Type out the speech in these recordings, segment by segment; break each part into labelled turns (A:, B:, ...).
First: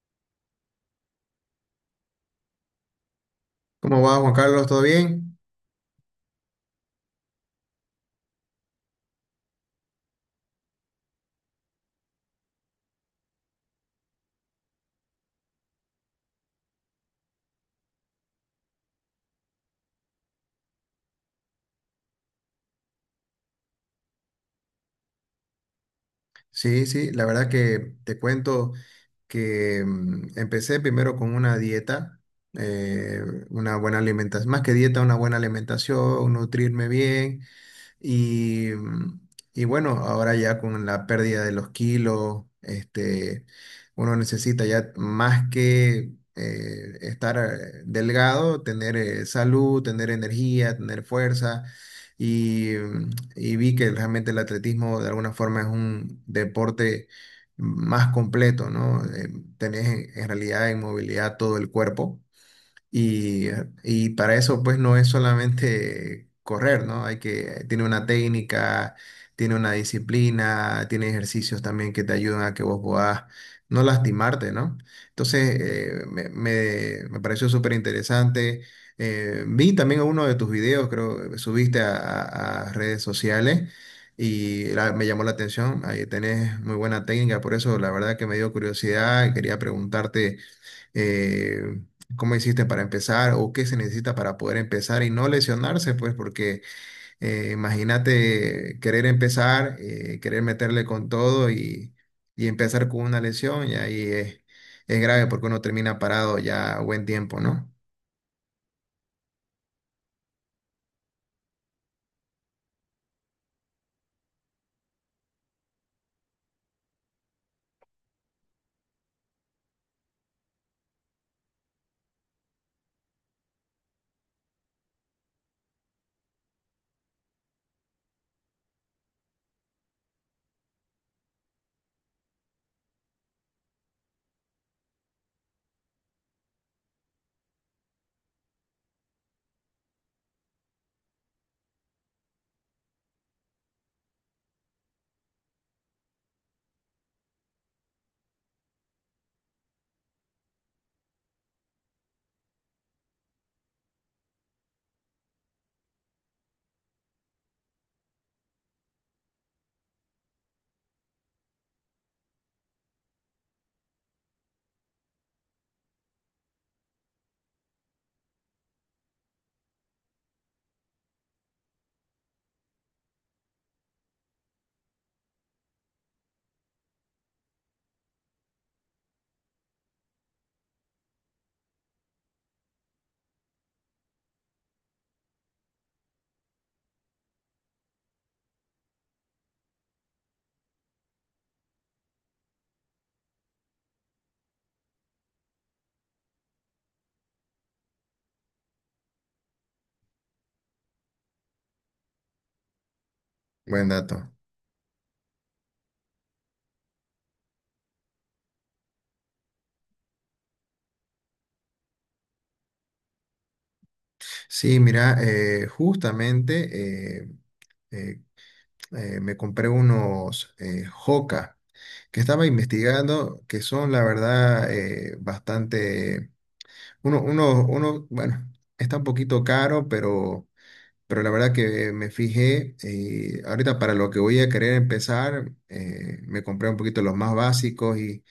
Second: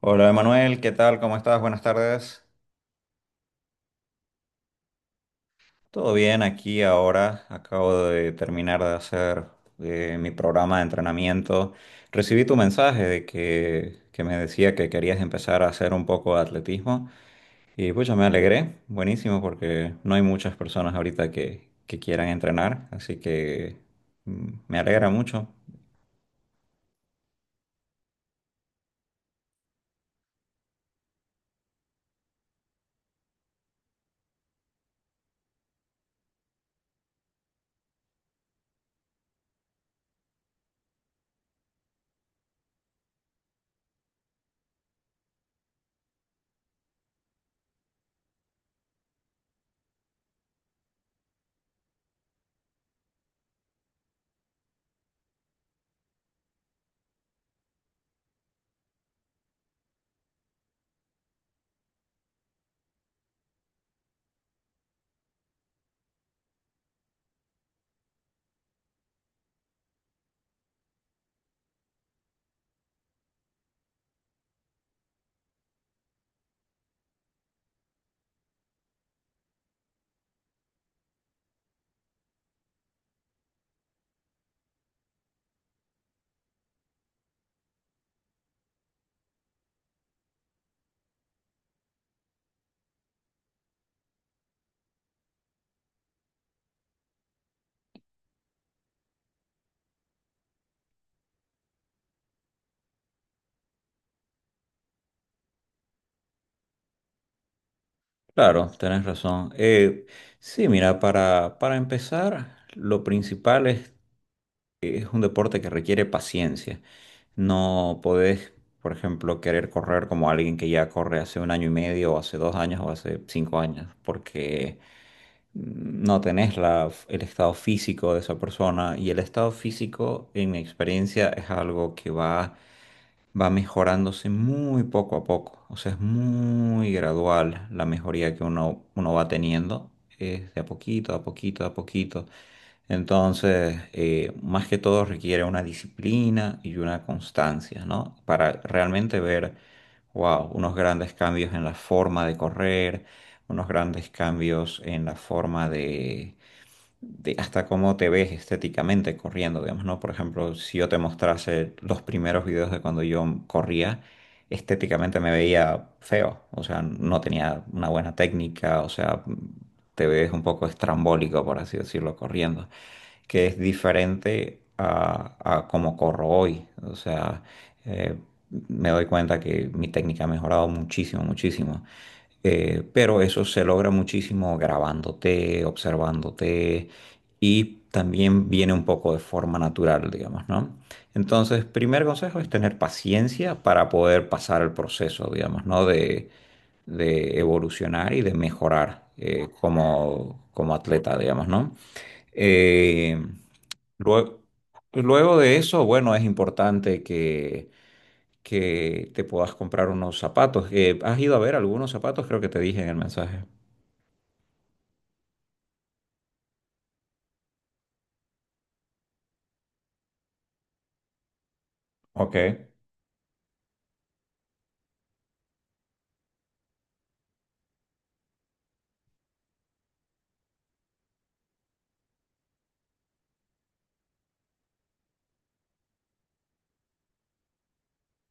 A: Hola Emanuel, ¿qué tal? ¿Cómo estás? Buenas tardes.
B: ¿Cómo va, Juan Carlos? ¿Todo bien?
A: Todo bien aquí ahora. Acabo de terminar de hacer mi programa de entrenamiento. Recibí tu mensaje de que me decía que querías empezar a hacer un poco de atletismo y pues me alegré. Buenísimo porque no hay muchas personas ahorita que quieran entrenar, así que me alegra mucho.
B: Sí, sí, la verdad que te cuento que empecé primero con una dieta, eh, una buena alimentación, más que dieta, una buena alimentación, nutrirme bien, Y, y bueno, ahora ya con la pérdida de los kilos, este, uno necesita ya más que estar delgado, tener salud, tener energía, tener fuerza. Y, mm, y vi que realmente el atletismo de alguna forma es un deporte más completo, ¿no? Tenés en realidad en movilidad todo el cuerpo y, y para eso, pues, no es solamente correr, ¿no? Hay que, tiene una técnica, tiene una disciplina, tiene ejercicios también que te ayudan a que vos puedas no lastimarte, ¿no? Entonces, me pareció súper interesante. Vi también uno de tus videos, creo, que subiste a, a redes sociales me llamó la atención. Ahí tenés muy buena técnica, por eso la verdad que me dio curiosidad y quería preguntarte eh, cómo hiciste para empezar o qué se necesita para poder empezar y no lesionarse, pues porque imagínate querer empezar, querer meterle con todo y empezar con una lesión y ahí es grave porque uno termina parado ya buen tiempo, ¿no?
A: Claro, tenés razón. Sí, mira, para empezar, lo principal es un deporte que requiere paciencia. No podés, por ejemplo, querer correr como alguien que ya corre hace un año y medio, o hace dos años, o hace cinco años, porque no tenés el estado físico de esa persona. Y el estado físico, en mi experiencia, es algo que va mejorándose muy poco a poco. O sea, es muy gradual la mejoría que uno va teniendo. Es de a poquito, a poquito, a poquito. Entonces, más que todo requiere una disciplina y una constancia, ¿no? Para realmente ver, wow, unos grandes cambios en la forma de correr, unos grandes cambios en la forma de hasta cómo te ves estéticamente corriendo, digamos, ¿no? Por ejemplo, si yo te mostrase los primeros videos de cuando yo corría, estéticamente me veía feo, o sea, no tenía una buena técnica, o sea, te ves un poco estrambólico, por así decirlo, corriendo, que es diferente a cómo corro hoy, o sea, eh, me doy cuenta que mi técnica ha mejorado muchísimo, muchísimo. Pero eso se logra muchísimo grabándote, observándote y también viene un poco de forma natural, digamos, ¿no? Entonces, primer consejo es tener paciencia para poder pasar el proceso, digamos, ¿no? De evolucionar y de mejorar como, como atleta, digamos, ¿no? Eh,
B: Buen dato.
A: luego, luego de eso, bueno, es importante que te puedas comprar unos zapatos. ¿Has ido a ver algunos zapatos? Creo que te dije en el mensaje.
B: Sí, mira, justamente eh, me compré unos Hoka que
A: Ok.
B: estaba investigando, que son la verdad bastante. Uno, bueno, está un poquito caro, pero la verdad que me fijé y ahorita para lo que voy a querer empezar, me compré un poquito los más básicos y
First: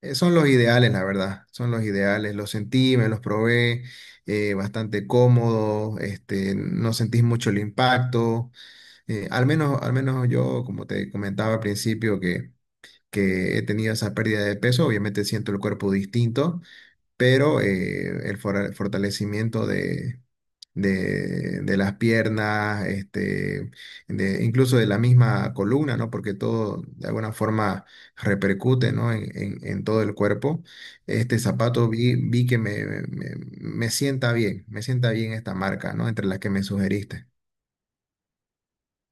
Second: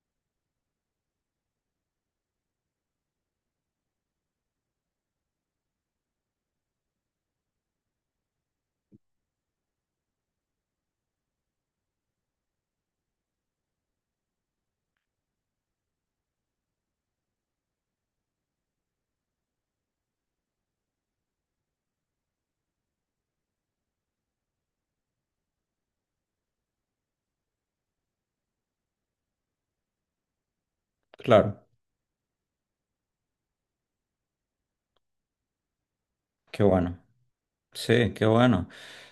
B: son los ideales, la verdad, son los ideales, los sentí, me los probé, bastante cómodo, este, no sentís mucho el impacto, al menos yo, como te comentaba al principio, que he tenido esa pérdida de peso, obviamente siento el cuerpo distinto, pero el fortalecimiento de, de las piernas, este, de, incluso de la misma columna, ¿no? Porque todo de alguna forma repercute, ¿no? En todo el cuerpo. Este
A: Claro,
B: zapato vi, me sienta bien esta marca, ¿no? Entre las que
A: qué
B: me
A: bueno.
B: sugeriste.
A: Sí, qué bueno.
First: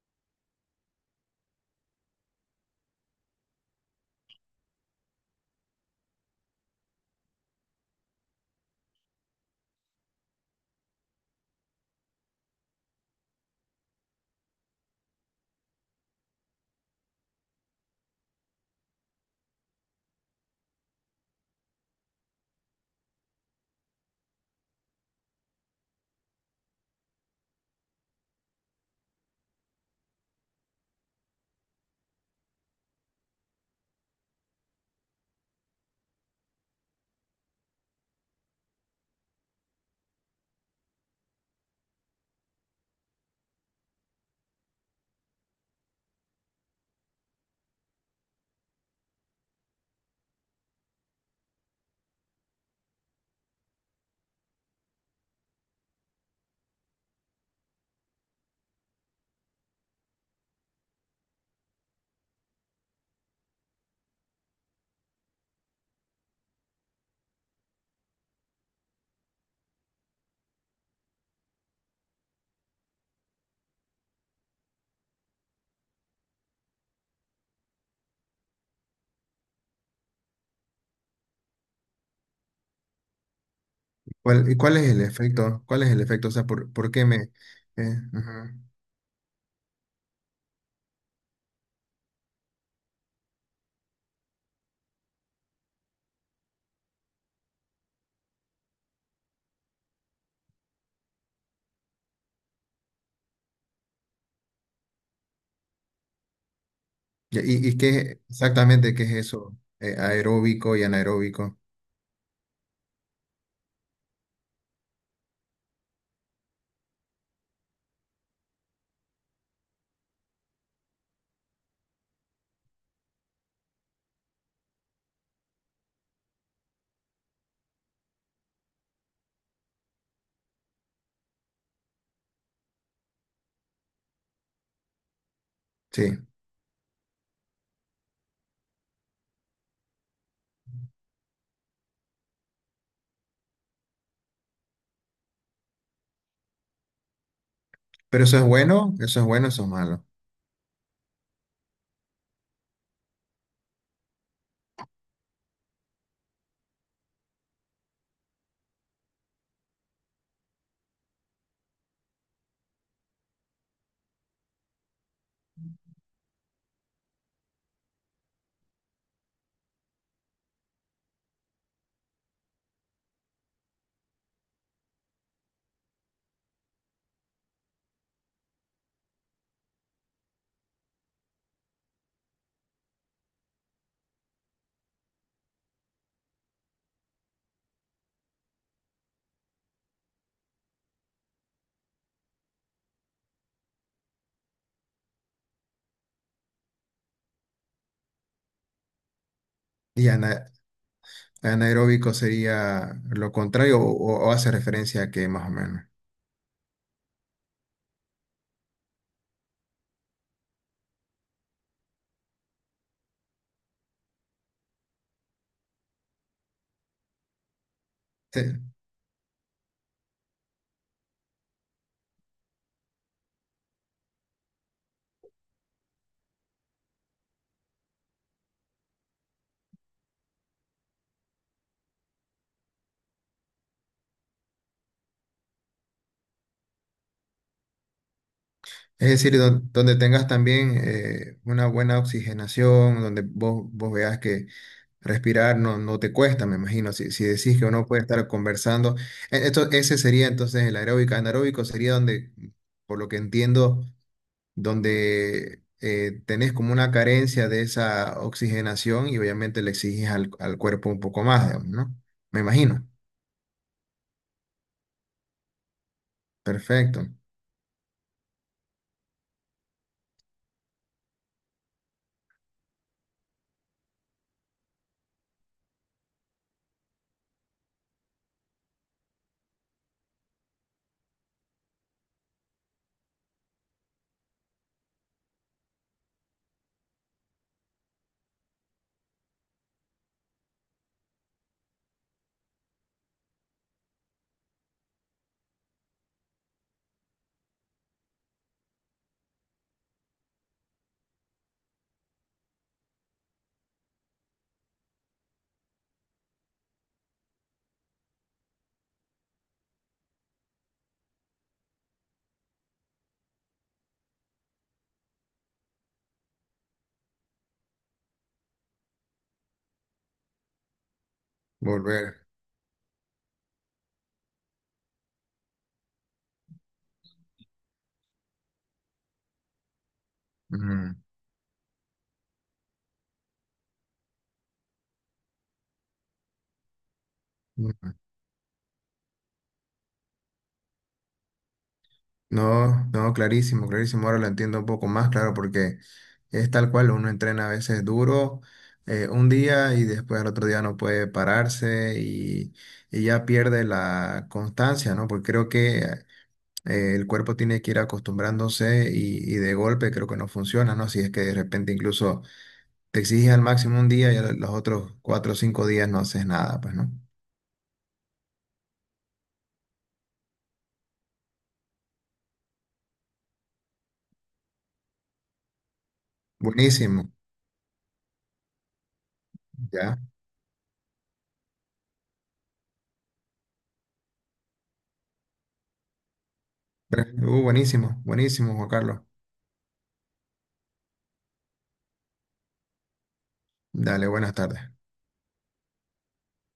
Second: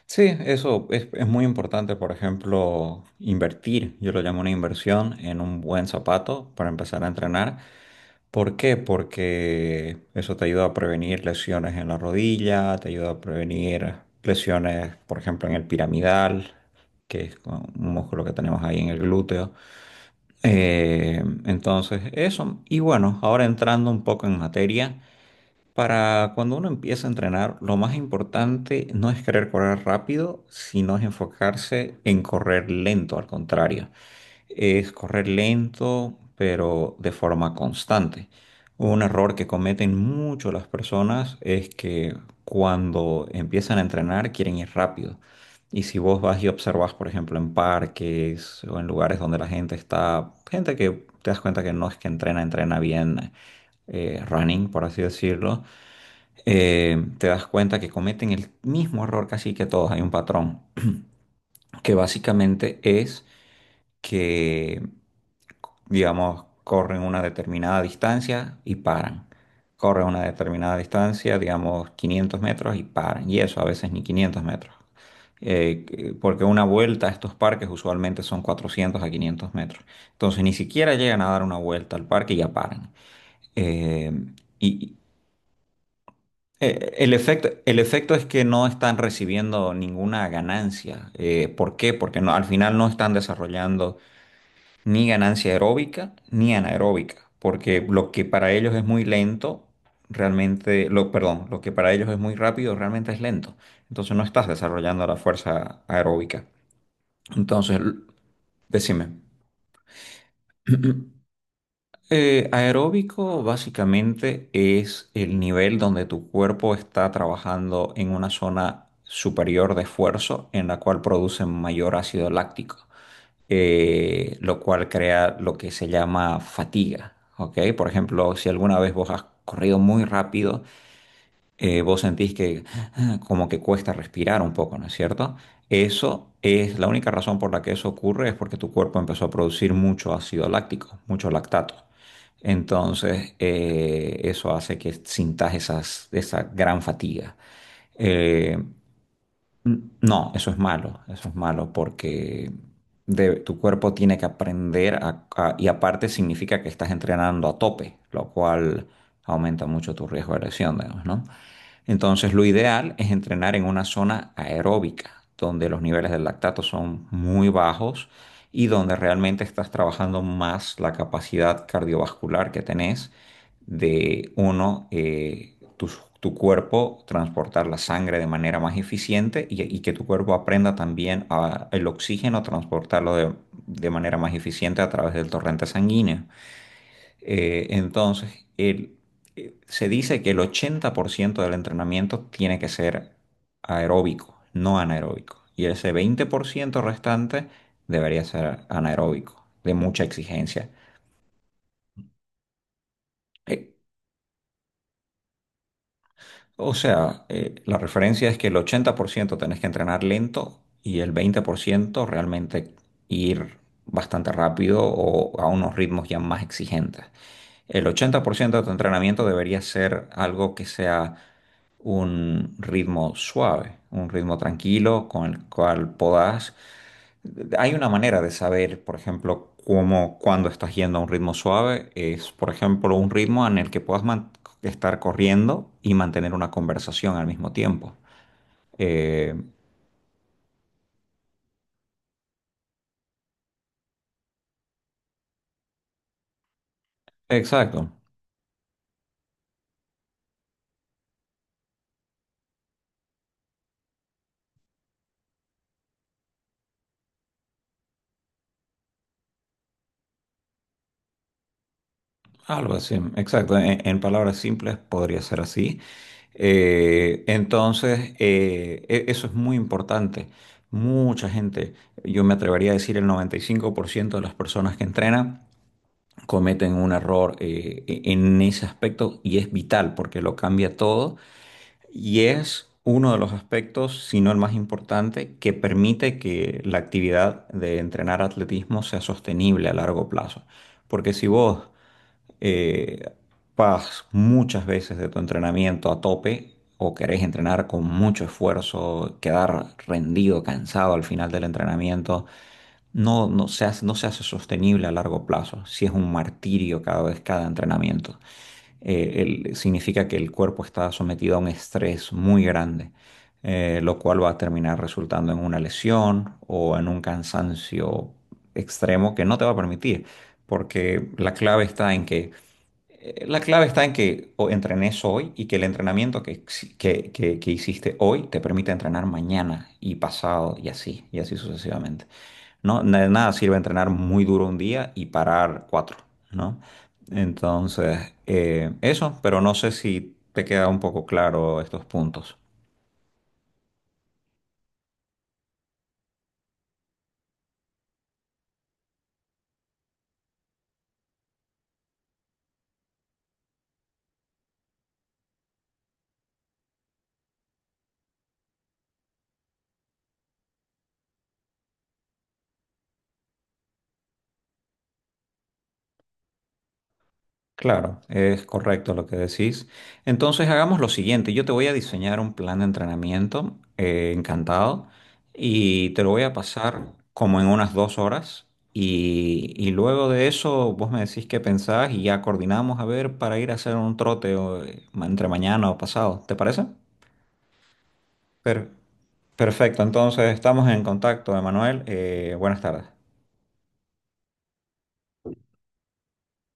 A: Sí, eso es muy importante, por ejemplo, invertir, yo lo llamo una inversión en un buen zapato para empezar a entrenar. ¿Por qué? Porque eso te ayuda a prevenir lesiones en la rodilla, te ayuda a prevenir lesiones, por ejemplo, en el piramidal, que es un músculo que tenemos ahí en el glúteo. Entonces, eso. Y bueno, ahora entrando un poco en materia, para cuando uno empieza a entrenar, lo más importante no es querer correr rápido, sino es enfocarse en correr lento, al contrario es correr lento, pero de forma constante. Un error que cometen mucho las personas es que cuando empiezan a entrenar quieren ir rápido. Y si vos vas y observas, por ejemplo, en parques o en lugares donde la gente está, gente que te das cuenta que no es que entrena, entrena bien running, por así decirlo, te das cuenta que cometen el mismo error casi que todos. Hay un patrón que básicamente es que digamos, corren una determinada distancia y paran. Corren una determinada distancia, digamos, 500 metros y paran. Y eso a veces ni 500 metros. Porque una vuelta a estos parques usualmente son 400 a 500 metros. Entonces ni siquiera llegan a dar una vuelta al parque y ya paran. Eh,
B: ¿Y cuál es
A: y
B: el efecto? ¿Cuál es el efecto? O sea, ¿por
A: eh,
B: qué
A: el
B: me...
A: efecto, el efecto es que
B: ujú.
A: no están recibiendo ninguna ganancia. ¿Por qué? Porque no, al final no están desarrollando ni ganancia aeróbica ni anaeróbica, porque lo que para ellos es muy lento, realmente, perdón, lo que para ellos es muy rápido, realmente es lento. Entonces no estás desarrollando la fuerza aeróbica.
B: ¿Y
A: Entonces, l-
B: qué exactamente qué
A: Decime.
B: es eso? Aeróbico y anaeróbico.
A: Aeróbico básicamente es el nivel donde tu cuerpo está trabajando en una zona superior de esfuerzo en la cual produce mayor ácido láctico. Lo cual crea lo que se llama fatiga, ¿ok? Por ejemplo, si alguna vez vos has corrido muy rápido, vos sentís que como que cuesta respirar un poco, ¿no es cierto?
B: Sí.
A: Eso es la única razón por la que eso ocurre, es porque tu cuerpo empezó a producir mucho ácido láctico, mucho lactato. Entonces, eso hace que sintas esa gran fatiga.
B: Pero eso es
A: Eh,
B: bueno, eso es bueno, eso es malo.
A: No, eso es malo porque tu cuerpo tiene que aprender a- y aparte significa que estás entrenando a tope, lo cual aumenta mucho tu riesgo de lesión, digamos, ¿no? Entonces, lo ideal es entrenar en una zona aeróbica, donde los niveles del lactato son muy bajos y donde realmente estás trabajando más la capacidad cardiovascular que tenés de, uno, tu cuerpo transportar la sangre de manera más eficiente y que tu cuerpo aprenda también a, el oxígeno transportarlo de manera más eficiente a través del torrente sanguíneo. Eh, entonces, el- Se dice que el 80% del entrenamiento tiene que ser aeróbico, no anaeróbico. Y ese 20% restante debería ser anaeróbico, de mucha
B: Y
A: exigencia.
B: anaeróbico sería lo
A: Eh,
B: contrario o hace referencia a que más o menos.
A: o sea, la referencia es que el 80% tenés que entrenar lento y el 20% realmente ir bastante rápido o a unos ritmos ya más exigentes. El
B: Eh,
A: 80% de tu entrenamiento debería ser algo que sea un ritmo suave, un ritmo tranquilo con el cual podás. Hay una manera de saber, por ejemplo, cómo, cuando estás yendo a un ritmo suave, es, por ejemplo, un ritmo en el que estar corriendo y mantener una conversación al mismo tiempo.
B: Es
A: Eh,
B: decir, donde tengas también una buena oxigenación, donde vos, vos veas que respirar no, no te cuesta, me imagino. Si, si decís que uno
A: exacto.
B: puede estar conversando, esto, ese sería entonces el aeróbico. Anaeróbico sería donde, por lo que entiendo, donde tenés como una carencia de esa oxigenación y obviamente le exiges al, al cuerpo un poco más, digamos, ¿no? Me
A: Algo
B: imagino.
A: así, exacto. En palabras simples podría ser así.
B: Perfecto.
A: Eso es muy importante. Mucha gente, yo me atrevería a decir el 95% de las personas que entrenan cometen un error en ese aspecto y es vital porque lo cambia todo y es uno de los aspectos, si no el más importante, que permite que la actividad de entrenar atletismo sea sostenible a largo plazo. Porque si vos eh, vas muchas veces de tu entrenamiento a tope o querés entrenar con mucho esfuerzo, quedar rendido, cansado al final del entrenamiento, no se hace, no se hace sostenible a largo plazo. Si es un martirio cada vez cada entrenamiento, Eh, Significa que el cuerpo está sometido a un estrés muy grande. Lo cual va a terminar resultando en una lesión o en un cansancio extremo que no te va a permitir, porque la clave está en
B: Volver.
A: que la clave está en que o entrenes hoy y que el entrenamiento que, exi- que hiciste hoy te permite entrenar mañana y pasado y así sucesivamente. Nada sirve entrenar muy duro un día y parar cuatro, ¿no?
B: Ujú, ujú.
A: Entonces, eso, pero no sé si te queda un poco claro estos puntos.
B: No, no, clarísimo, clarísimo. Ahora lo entiendo un poco más, claro, porque es tal cual, uno entrena a veces duro un día y después al otro día no puede pararse y ya pierde la constancia, ¿no? Porque creo que el cuerpo tiene que ir acostumbrándose y de golpe creo que no funciona, ¿no? Si es que de repente incluso te exiges al máximo un día y a los otros cuatro o cinco días no haces nada, pues, ¿no?
A: Claro, es correcto lo que decís. Entonces hagamos lo siguiente, yo te voy a diseñar un plan de entrenamiento, encantado, y te lo voy a pasar
B: Buenísimo,
A: como en unas 2 horas y
B: ya.
A: luego de eso vos me decís qué pensás y ya coordinamos a ver para ir a hacer un trote o, entre mañana o pasado, ¿te parece?
B: Pero, buenísimo, buenísimo,
A: Per-
B: Juan Carlos.
A: perfecto, entonces estamos en contacto, Emanuel, buenas tardes.
B: Dale, buenas tardes.